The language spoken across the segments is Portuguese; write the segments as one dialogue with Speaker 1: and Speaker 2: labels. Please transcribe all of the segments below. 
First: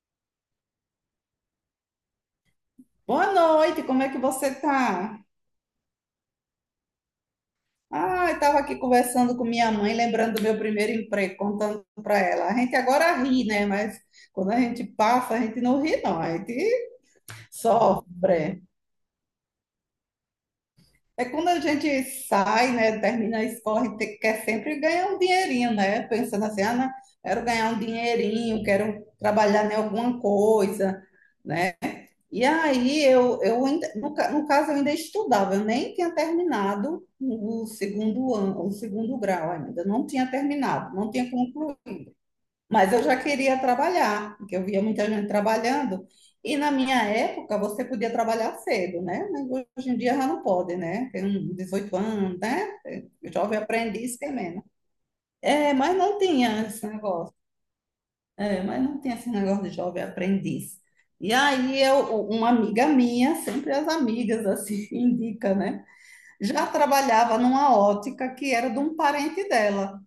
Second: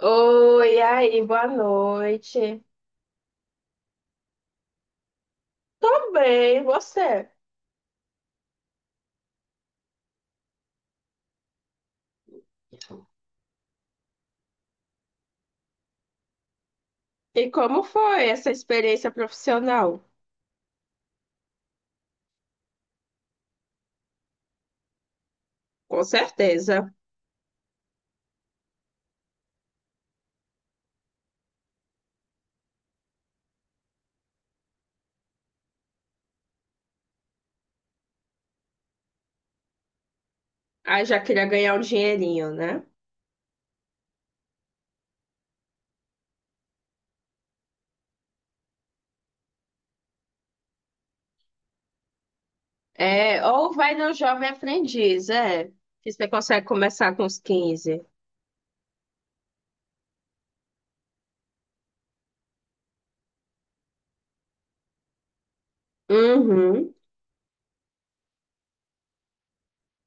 Speaker 1: Oi, e aí, boa noite.
Speaker 2: Boa noite, como é que você tá?
Speaker 1: Tô bem, e você?
Speaker 2: Ah, eu estava aqui conversando com minha mãe, lembrando do meu primeiro emprego, contando para ela. A gente agora ri, né? Mas quando a gente passa, a gente não ri, não, a gente
Speaker 1: E como foi essa
Speaker 2: sofre.
Speaker 1: experiência profissional?
Speaker 2: É quando a gente sai, né? Termina a escola, a gente quer sempre ganhar um dinheirinho, né?
Speaker 1: Com
Speaker 2: Pensando assim, ah, não,
Speaker 1: certeza.
Speaker 2: quero ganhar um dinheirinho, quero trabalhar em alguma coisa, né? E aí eu, no caso, eu ainda estudava, eu nem tinha terminado o segundo ano, o segundo grau ainda, não tinha terminado,
Speaker 1: Ah,
Speaker 2: não
Speaker 1: já
Speaker 2: tinha
Speaker 1: queria ganhar um
Speaker 2: concluído.
Speaker 1: dinheirinho, né?
Speaker 2: Mas eu já queria trabalhar, porque eu via muita gente trabalhando, e na minha época você podia trabalhar cedo, né? Mas hoje em dia já não pode, né? Tem um 18 anos, né? O
Speaker 1: É,
Speaker 2: Jovem
Speaker 1: ou vai no
Speaker 2: Aprendiz tem
Speaker 1: Jovem
Speaker 2: menos.
Speaker 1: Aprendiz, é.
Speaker 2: É, mas
Speaker 1: Que
Speaker 2: não
Speaker 1: você consegue
Speaker 2: tinha esse
Speaker 1: começar com
Speaker 2: negócio.
Speaker 1: os 15.
Speaker 2: É, mas não tem esse negócio de jovem aprendiz. E aí uma amiga minha, sempre as amigas assim indica, né? Já
Speaker 1: Uhum.
Speaker 2: trabalhava numa ótica que era de um parente dela.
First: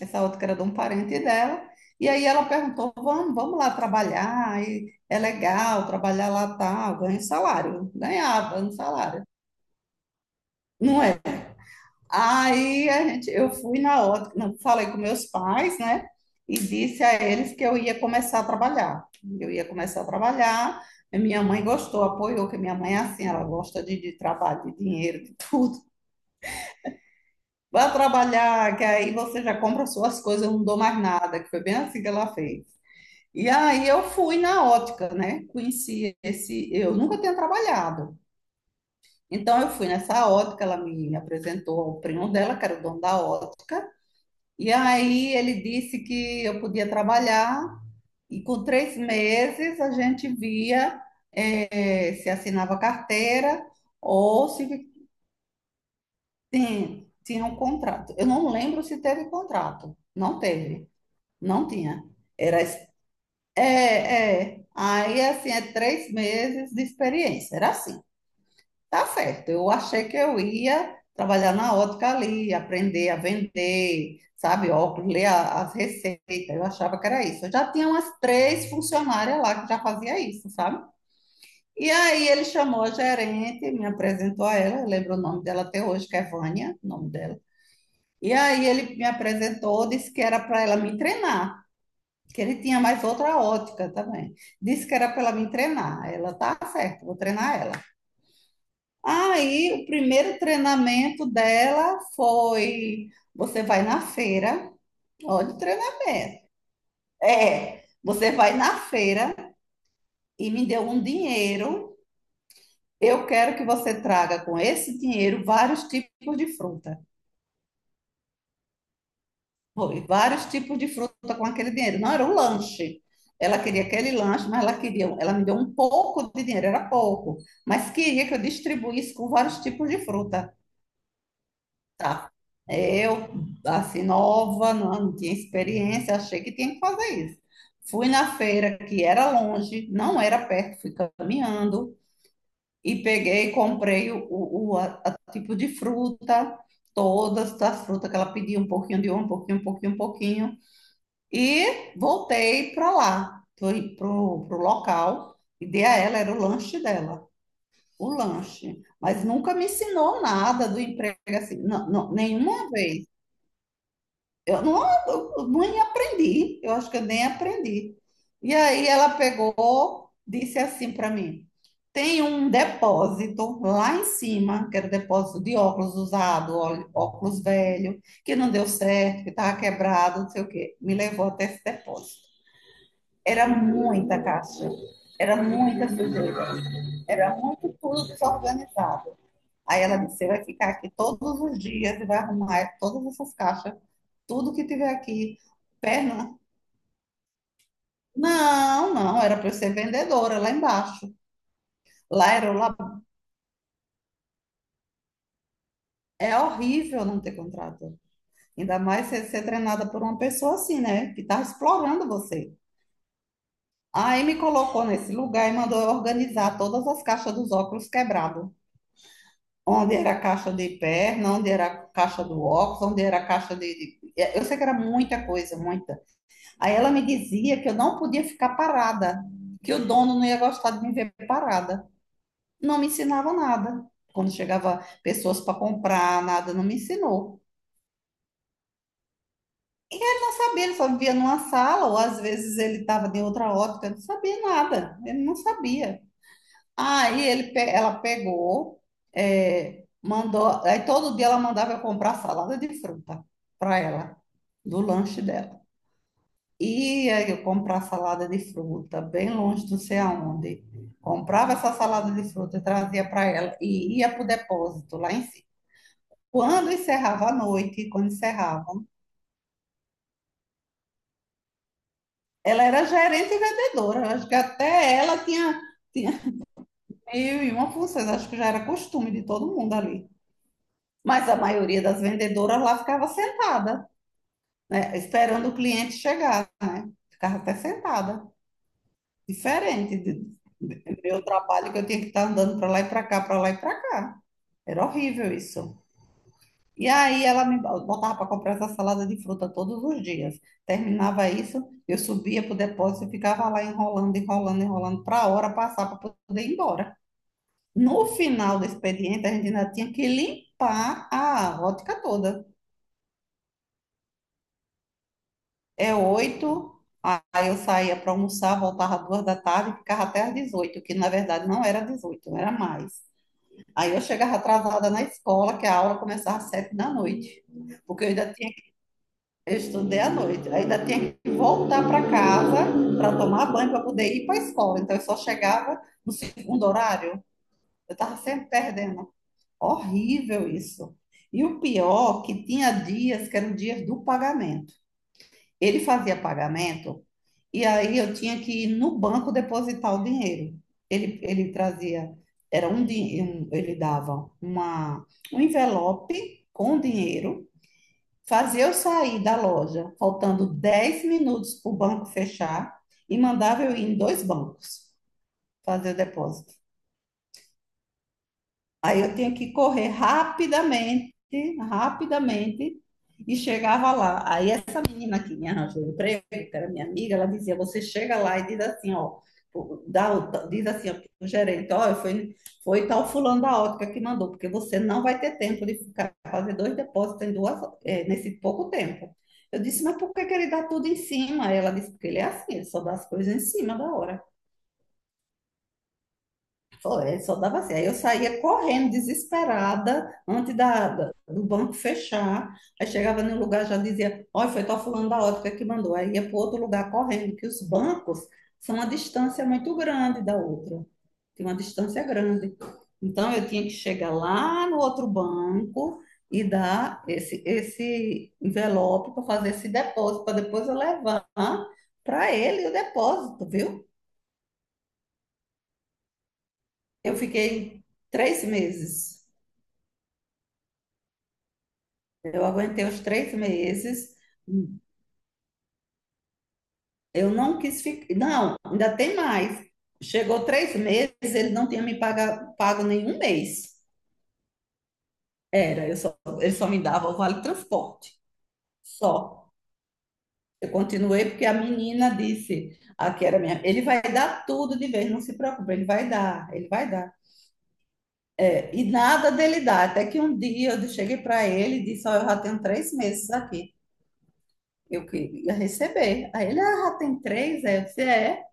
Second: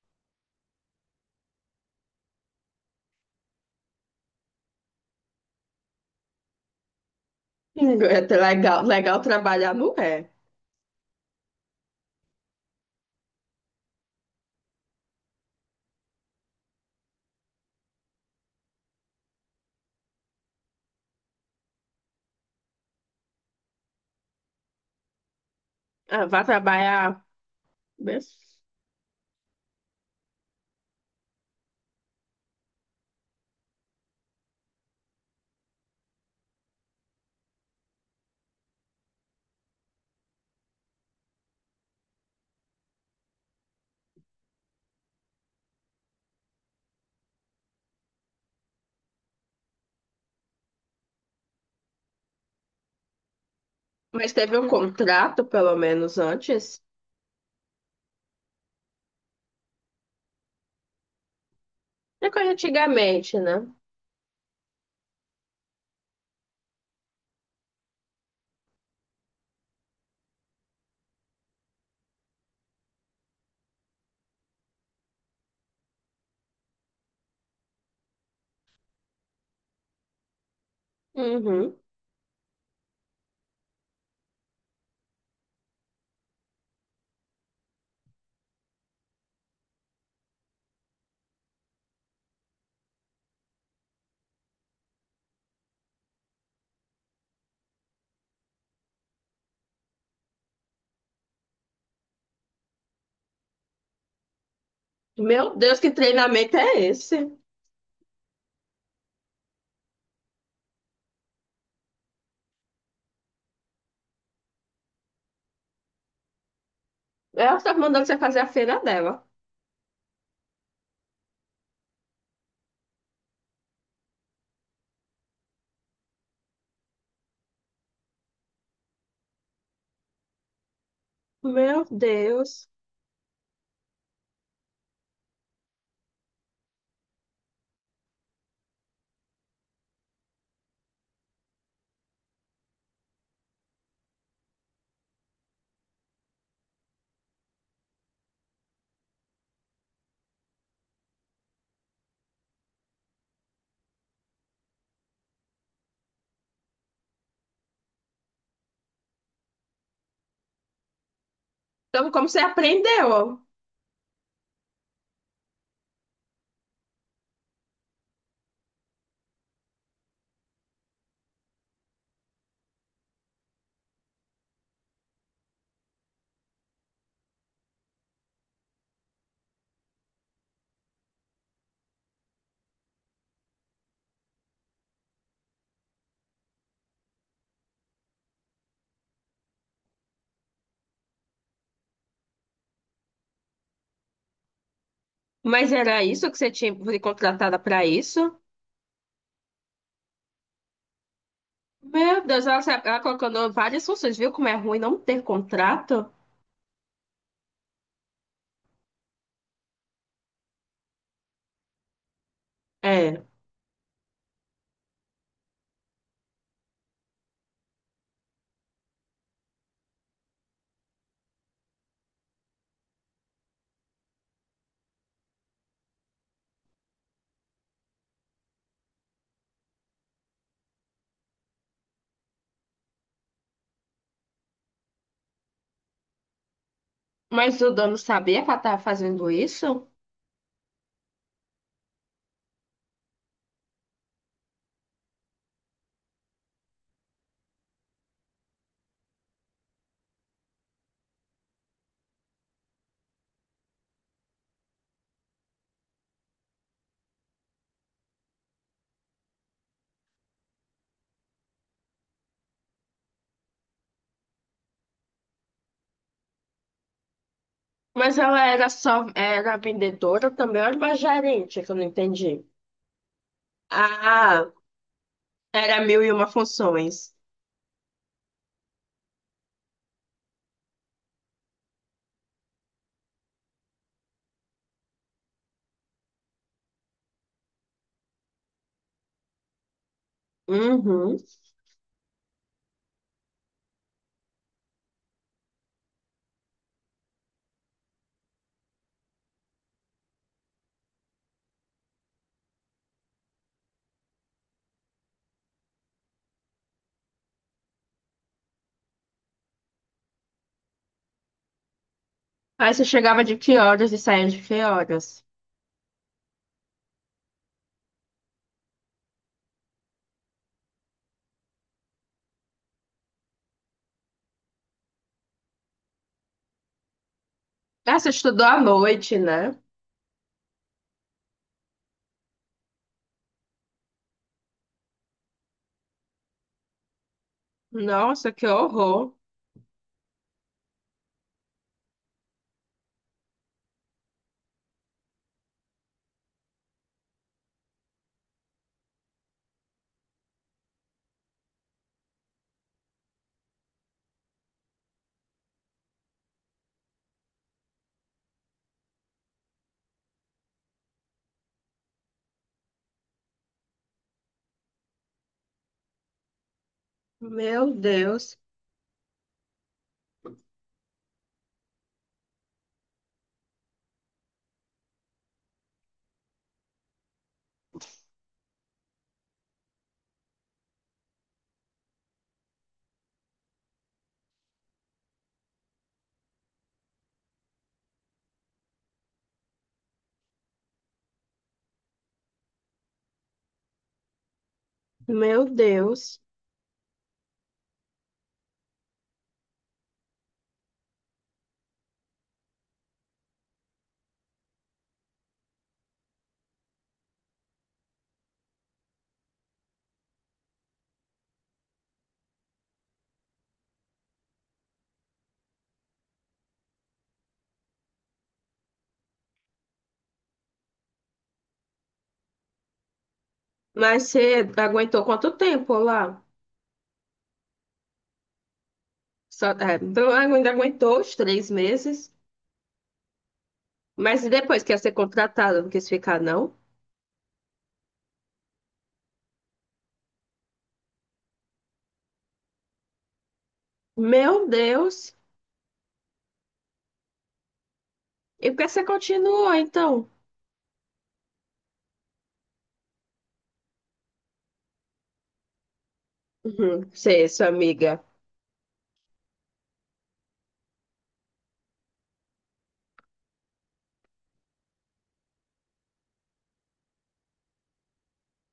Speaker 2: Essa ótica era de um parente dela. E aí ela perguntou: "Vamos, vamos lá trabalhar? E é legal trabalhar lá tal, ganha um salário".
Speaker 1: É até
Speaker 2: Ganhava um
Speaker 1: legal, legal
Speaker 2: salário.
Speaker 1: trabalhar, não é?
Speaker 2: Não é. Aí eu fui na ótica, falei com meus pais, né? E disse a eles que eu ia começar a trabalhar. Eu ia começar a trabalhar. E minha mãe gostou, apoiou, que minha mãe é assim, ela gosta de trabalho, de dinheiro, de tudo.
Speaker 1: Ah, vai trabalhar.
Speaker 2: Vai trabalhar, que aí você já compra suas coisas, eu não dou mais nada, que foi bem assim que ela fez. E aí eu fui na ótica, né? Eu nunca tinha trabalhado. Então eu fui nessa ótica, ela me apresentou ao primo dela, que era o dono da ótica. E aí ele disse que eu podia trabalhar e com 3 meses a gente via, se assinava carteira,
Speaker 1: Mas
Speaker 2: ou
Speaker 1: teve
Speaker 2: se
Speaker 1: um contrato, pelo menos, antes.
Speaker 2: tinha um contrato. Eu não lembro se teve contrato. Não teve, não tinha.
Speaker 1: É coisa
Speaker 2: Era es-
Speaker 1: antigamente,
Speaker 2: É,
Speaker 1: né?
Speaker 2: é. Aí assim é 3 meses de experiência. Era assim. Tá certo. Eu achei que eu ia trabalhar na ótica ali, aprender a vender, sabe, óculos, ler as receitas. Eu achava que era isso. Eu já tinha umas três funcionárias lá que já fazia isso, sabe?
Speaker 1: Uhum.
Speaker 2: E aí ele chamou a gerente, me apresentou a ela, eu lembro o nome dela até hoje, que é Vânia, o nome dela. E aí ele me apresentou, disse que era para ela me treinar, que ele tinha mais outra ótica também. Disse que era para ela me treinar. Ela, tá certo, vou treinar ela. Aí, o primeiro treinamento dela foi: você vai na feira, olha
Speaker 1: Meu
Speaker 2: o
Speaker 1: Deus, que
Speaker 2: treinamento.
Speaker 1: treinamento é esse?
Speaker 2: É, você vai na feira e me deu um dinheiro. Eu quero que você traga com esse dinheiro vários tipos de fruta.
Speaker 1: Ela está mandando você fazer a feira dela.
Speaker 2: Foi, vários tipos de fruta com aquele dinheiro. Não era um lanche. Ela queria aquele lanche, mas ela queria, ela me deu um pouco de dinheiro, era pouco, mas queria que eu distribuísse com vários tipos de fruta.
Speaker 1: Meu
Speaker 2: Tá.
Speaker 1: Deus.
Speaker 2: Eu, assim, nova, não tinha experiência, achei que tinha que fazer isso. Fui na feira, que era longe, não era perto, fui caminhando e peguei e comprei a tipo de fruta, todas as frutas que ela pediu, um pouquinho de uma, um pouquinho, um pouquinho, um pouquinho. E voltei para lá, fui pro local e dei a ela, era o lanche dela, o lanche. Mas nunca me ensinou nada do emprego, assim, não,
Speaker 1: Então,
Speaker 2: não,
Speaker 1: como você
Speaker 2: nenhuma vez.
Speaker 1: aprendeu?
Speaker 2: Eu não, eu nem aprendi, eu acho que eu nem aprendi. E aí ela pegou, disse assim para mim: tem um depósito lá em cima, que era depósito de óculos usado, óculos velho, que não deu certo, que estava quebrado, não sei o quê. Me levou até esse depósito. Era muita caixa, era muita sujeira, era muito tudo desorganizado. Aí ela disse: Você vai ficar aqui todos os dias e vai arrumar todas essas caixas, tudo que tiver aqui.
Speaker 1: Mas era isso
Speaker 2: Perna.
Speaker 1: que você tinha foi contratada para isso?
Speaker 2: Não, não, era para eu ser vendedora lá embaixo.
Speaker 1: Meu
Speaker 2: Lá
Speaker 1: Deus,
Speaker 2: era o
Speaker 1: ela,
Speaker 2: lab.
Speaker 1: ela colocando várias funções, viu como é ruim não ter contrato?
Speaker 2: É horrível não ter contrato. Ainda mais ser treinada por uma pessoa assim, né? Que tá explorando você.
Speaker 1: É.
Speaker 2: Aí me colocou nesse lugar e mandou eu organizar todas as caixas dos óculos quebrados. Onde era a caixa de perna, onde era a caixa do óculos, onde era a caixa de. Eu sei que era muita coisa, muita. Aí ela me dizia que eu não podia ficar parada, que o dono não ia gostar de me ver parada. Não me ensinava nada. Quando chegava pessoas para comprar, nada, não me ensinou.
Speaker 1: Mas o dono sabia que ela estava fazendo isso?
Speaker 2: E ele não sabia, ele só vivia numa sala, ou às vezes ele estava de outra ótica, não sabia nada, ele não sabia. Aí ela pegou, é, mandou, aí todo dia ela mandava eu comprar salada de fruta para ela, do lanche dela. Ia eu comprar salada de fruta, bem longe do sei aonde. Comprava essa salada de fruta, trazia para ela e ia para o depósito lá em cima. Quando encerrava a noite, quando
Speaker 1: Mas ela era
Speaker 2: encerravam,
Speaker 1: só, era vendedora também, ou era uma gerente, que eu não entendi.
Speaker 2: ela era gerente e vendedora. Eu acho que
Speaker 1: Ah,
Speaker 2: até ela tinha,
Speaker 1: era mil e
Speaker 2: tinha
Speaker 1: uma funções.
Speaker 2: mil e uma funções, acho que já era costume de todo mundo ali. Mas a maioria das vendedoras lá ficava sentada, né, esperando o cliente chegar, né? Ficava até sentada. Diferente do
Speaker 1: Uhum.
Speaker 2: meu trabalho, que eu tinha que estar andando para lá e para cá, para lá e para cá. Era horrível isso. E aí ela me botava para comprar essa salada de fruta todos os dias. Terminava isso, eu subia para o depósito e ficava lá enrolando, enrolando, enrolando, para a hora passar para poder ir embora. No final do expediente, a gente ainda tinha que limpar a rótica toda.
Speaker 1: Aí você chegava de que horas e saía de que horas?
Speaker 2: É 8, aí eu saía para almoçar, voltava às 2 da tarde e ficava até às 18, que na verdade não era 18, era mais. Aí eu chegava atrasada na escola, que a aula começava às 7 da noite,
Speaker 1: Ah,
Speaker 2: porque
Speaker 1: você
Speaker 2: eu ainda
Speaker 1: estudou
Speaker 2: tinha,
Speaker 1: à noite, né?
Speaker 2: eu estudei à noite, ainda tinha que voltar para casa para tomar banho para poder ir para a escola. Então eu só chegava no segundo horário, eu estava
Speaker 1: Nossa, que
Speaker 2: sempre
Speaker 1: horror.
Speaker 2: perdendo. Horrível isso. E o pior, que tinha dias que eram dias do pagamento. Ele fazia pagamento e aí eu tinha que ir no banco depositar o dinheiro. Ele trazia, era um, din- um- ele dava um envelope com dinheiro, fazia eu sair da loja, faltando 10 minutos para o banco fechar, e mandava eu ir em dois bancos fazer o depósito.
Speaker 1: Meu Deus,
Speaker 2: Aí eu tinha que correr rapidamente, rapidamente, e chegava lá. Aí essa menina que me arranjou o emprego, que era minha amiga, ela dizia: você chega lá e diz assim, ó, dá, diz assim ó, pro gerente, ó, foi tal fulano da ótica que mandou, porque você não vai ter tempo de ficar fazer dois depósitos nesse pouco tempo. Eu disse, mas por que que ele dá tudo em cima? Aí ela disse, porque ele é assim, ele só dá as coisas em cima da hora.
Speaker 1: meu Deus.
Speaker 2: Foi, só dava assim. Aí eu saía correndo, desesperada, antes do banco fechar. Aí chegava no lugar, já dizia, olha, foi tal fulano da ótica que mandou. Aí ia para outro lugar correndo, que os bancos são uma distância muito grande da outra. Tem uma distância grande. Então, eu tinha que chegar lá no outro banco e dar esse envelope para fazer esse depósito, para depois eu levar para ele o depósito, viu?
Speaker 1: Mas você aguentou quanto tempo lá?
Speaker 2: Eu fiquei 3 meses.
Speaker 1: Só, é, então ainda aguentou os 3 meses,
Speaker 2: Eu aguentei os 3 meses,
Speaker 1: mas e depois que ia ser contratada, não quis ficar, não?
Speaker 2: eu não quis ficar. Não, ainda tem mais. Chegou 3 meses, ele não tinha me pago nenhum mês.
Speaker 1: Meu Deus!
Speaker 2: Ele só me dava o vale transporte.
Speaker 1: E por que você
Speaker 2: Só.
Speaker 1: continuou, então?
Speaker 2: Eu continuei porque a menina disse, aqui era minha, ele vai dar tudo de vez, não se preocupe, ele vai dar, ele
Speaker 1: Uhum,
Speaker 2: vai dar.
Speaker 1: você, sua amiga.
Speaker 2: E nada dele dar. Até que um dia eu cheguei para ele e disse: Ó, eu já tenho 3 meses aqui. Eu queria receber. Aí ele, ah, já tem três? Aí eu disse, é.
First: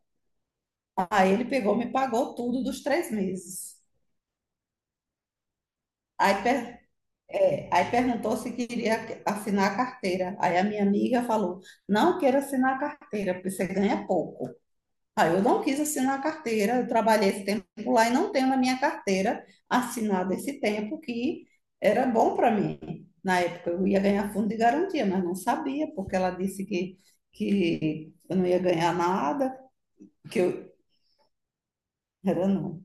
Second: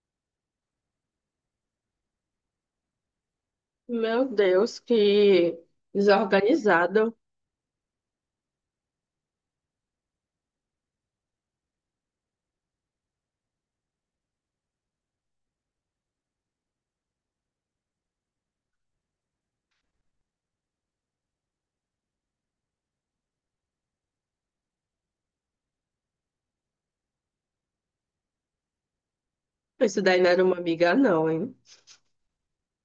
Speaker 2: Aí ele pegou, me pagou tudo dos 3 meses.
Speaker 1: Meu Deus, que
Speaker 2: Aí, per-
Speaker 1: desorganizado.
Speaker 2: aí, perguntou se queria assinar a carteira. Aí a minha amiga falou: não quero assinar a carteira, porque você ganha pouco. Aí eu não quis assinar a carteira, eu trabalhei esse tempo lá e não tenho na minha carteira assinada esse tempo, que era bom para mim. Na época eu ia ganhar fundo de garantia, mas não sabia, porque ela disse que eu não ia ganhar nada,
Speaker 1: Isso daí não
Speaker 2: que
Speaker 1: era uma
Speaker 2: eu
Speaker 1: amiga, não, hein?
Speaker 2: era não.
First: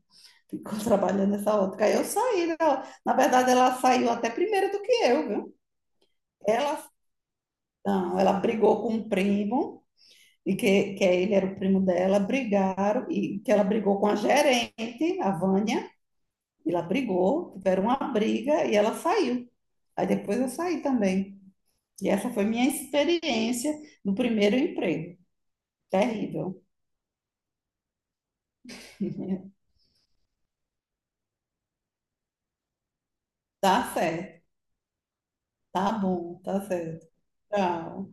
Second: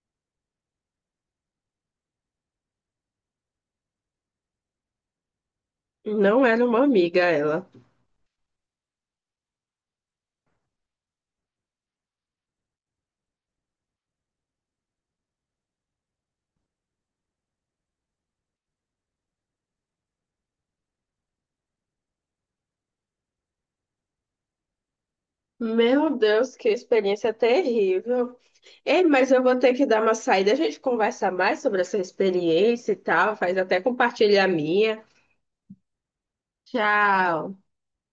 Speaker 2: Ficou trabalhando nessa outra. Aí eu saí, né? Na verdade, ela saiu até primeiro do que eu, viu?
Speaker 1: Não era uma
Speaker 2: Ela,
Speaker 1: amiga ela.
Speaker 2: não, ela brigou com um primo, e que ele era o primo dela, brigaram, e que ela brigou com a gerente, a Vânia, e ela brigou, tiveram uma briga e ela saiu. Aí depois eu saí também. E essa foi minha experiência no primeiro emprego.
Speaker 1: Meu Deus,
Speaker 2: Terrível.
Speaker 1: que experiência terrível. Ei, mas eu vou ter que dar uma saída. A gente conversa mais sobre essa experiência e tal. Faz até
Speaker 2: Tá certo.
Speaker 1: compartilhar a minha.
Speaker 2: Tá bom, tá certo.
Speaker 1: Tchau.
Speaker 2: Tchau.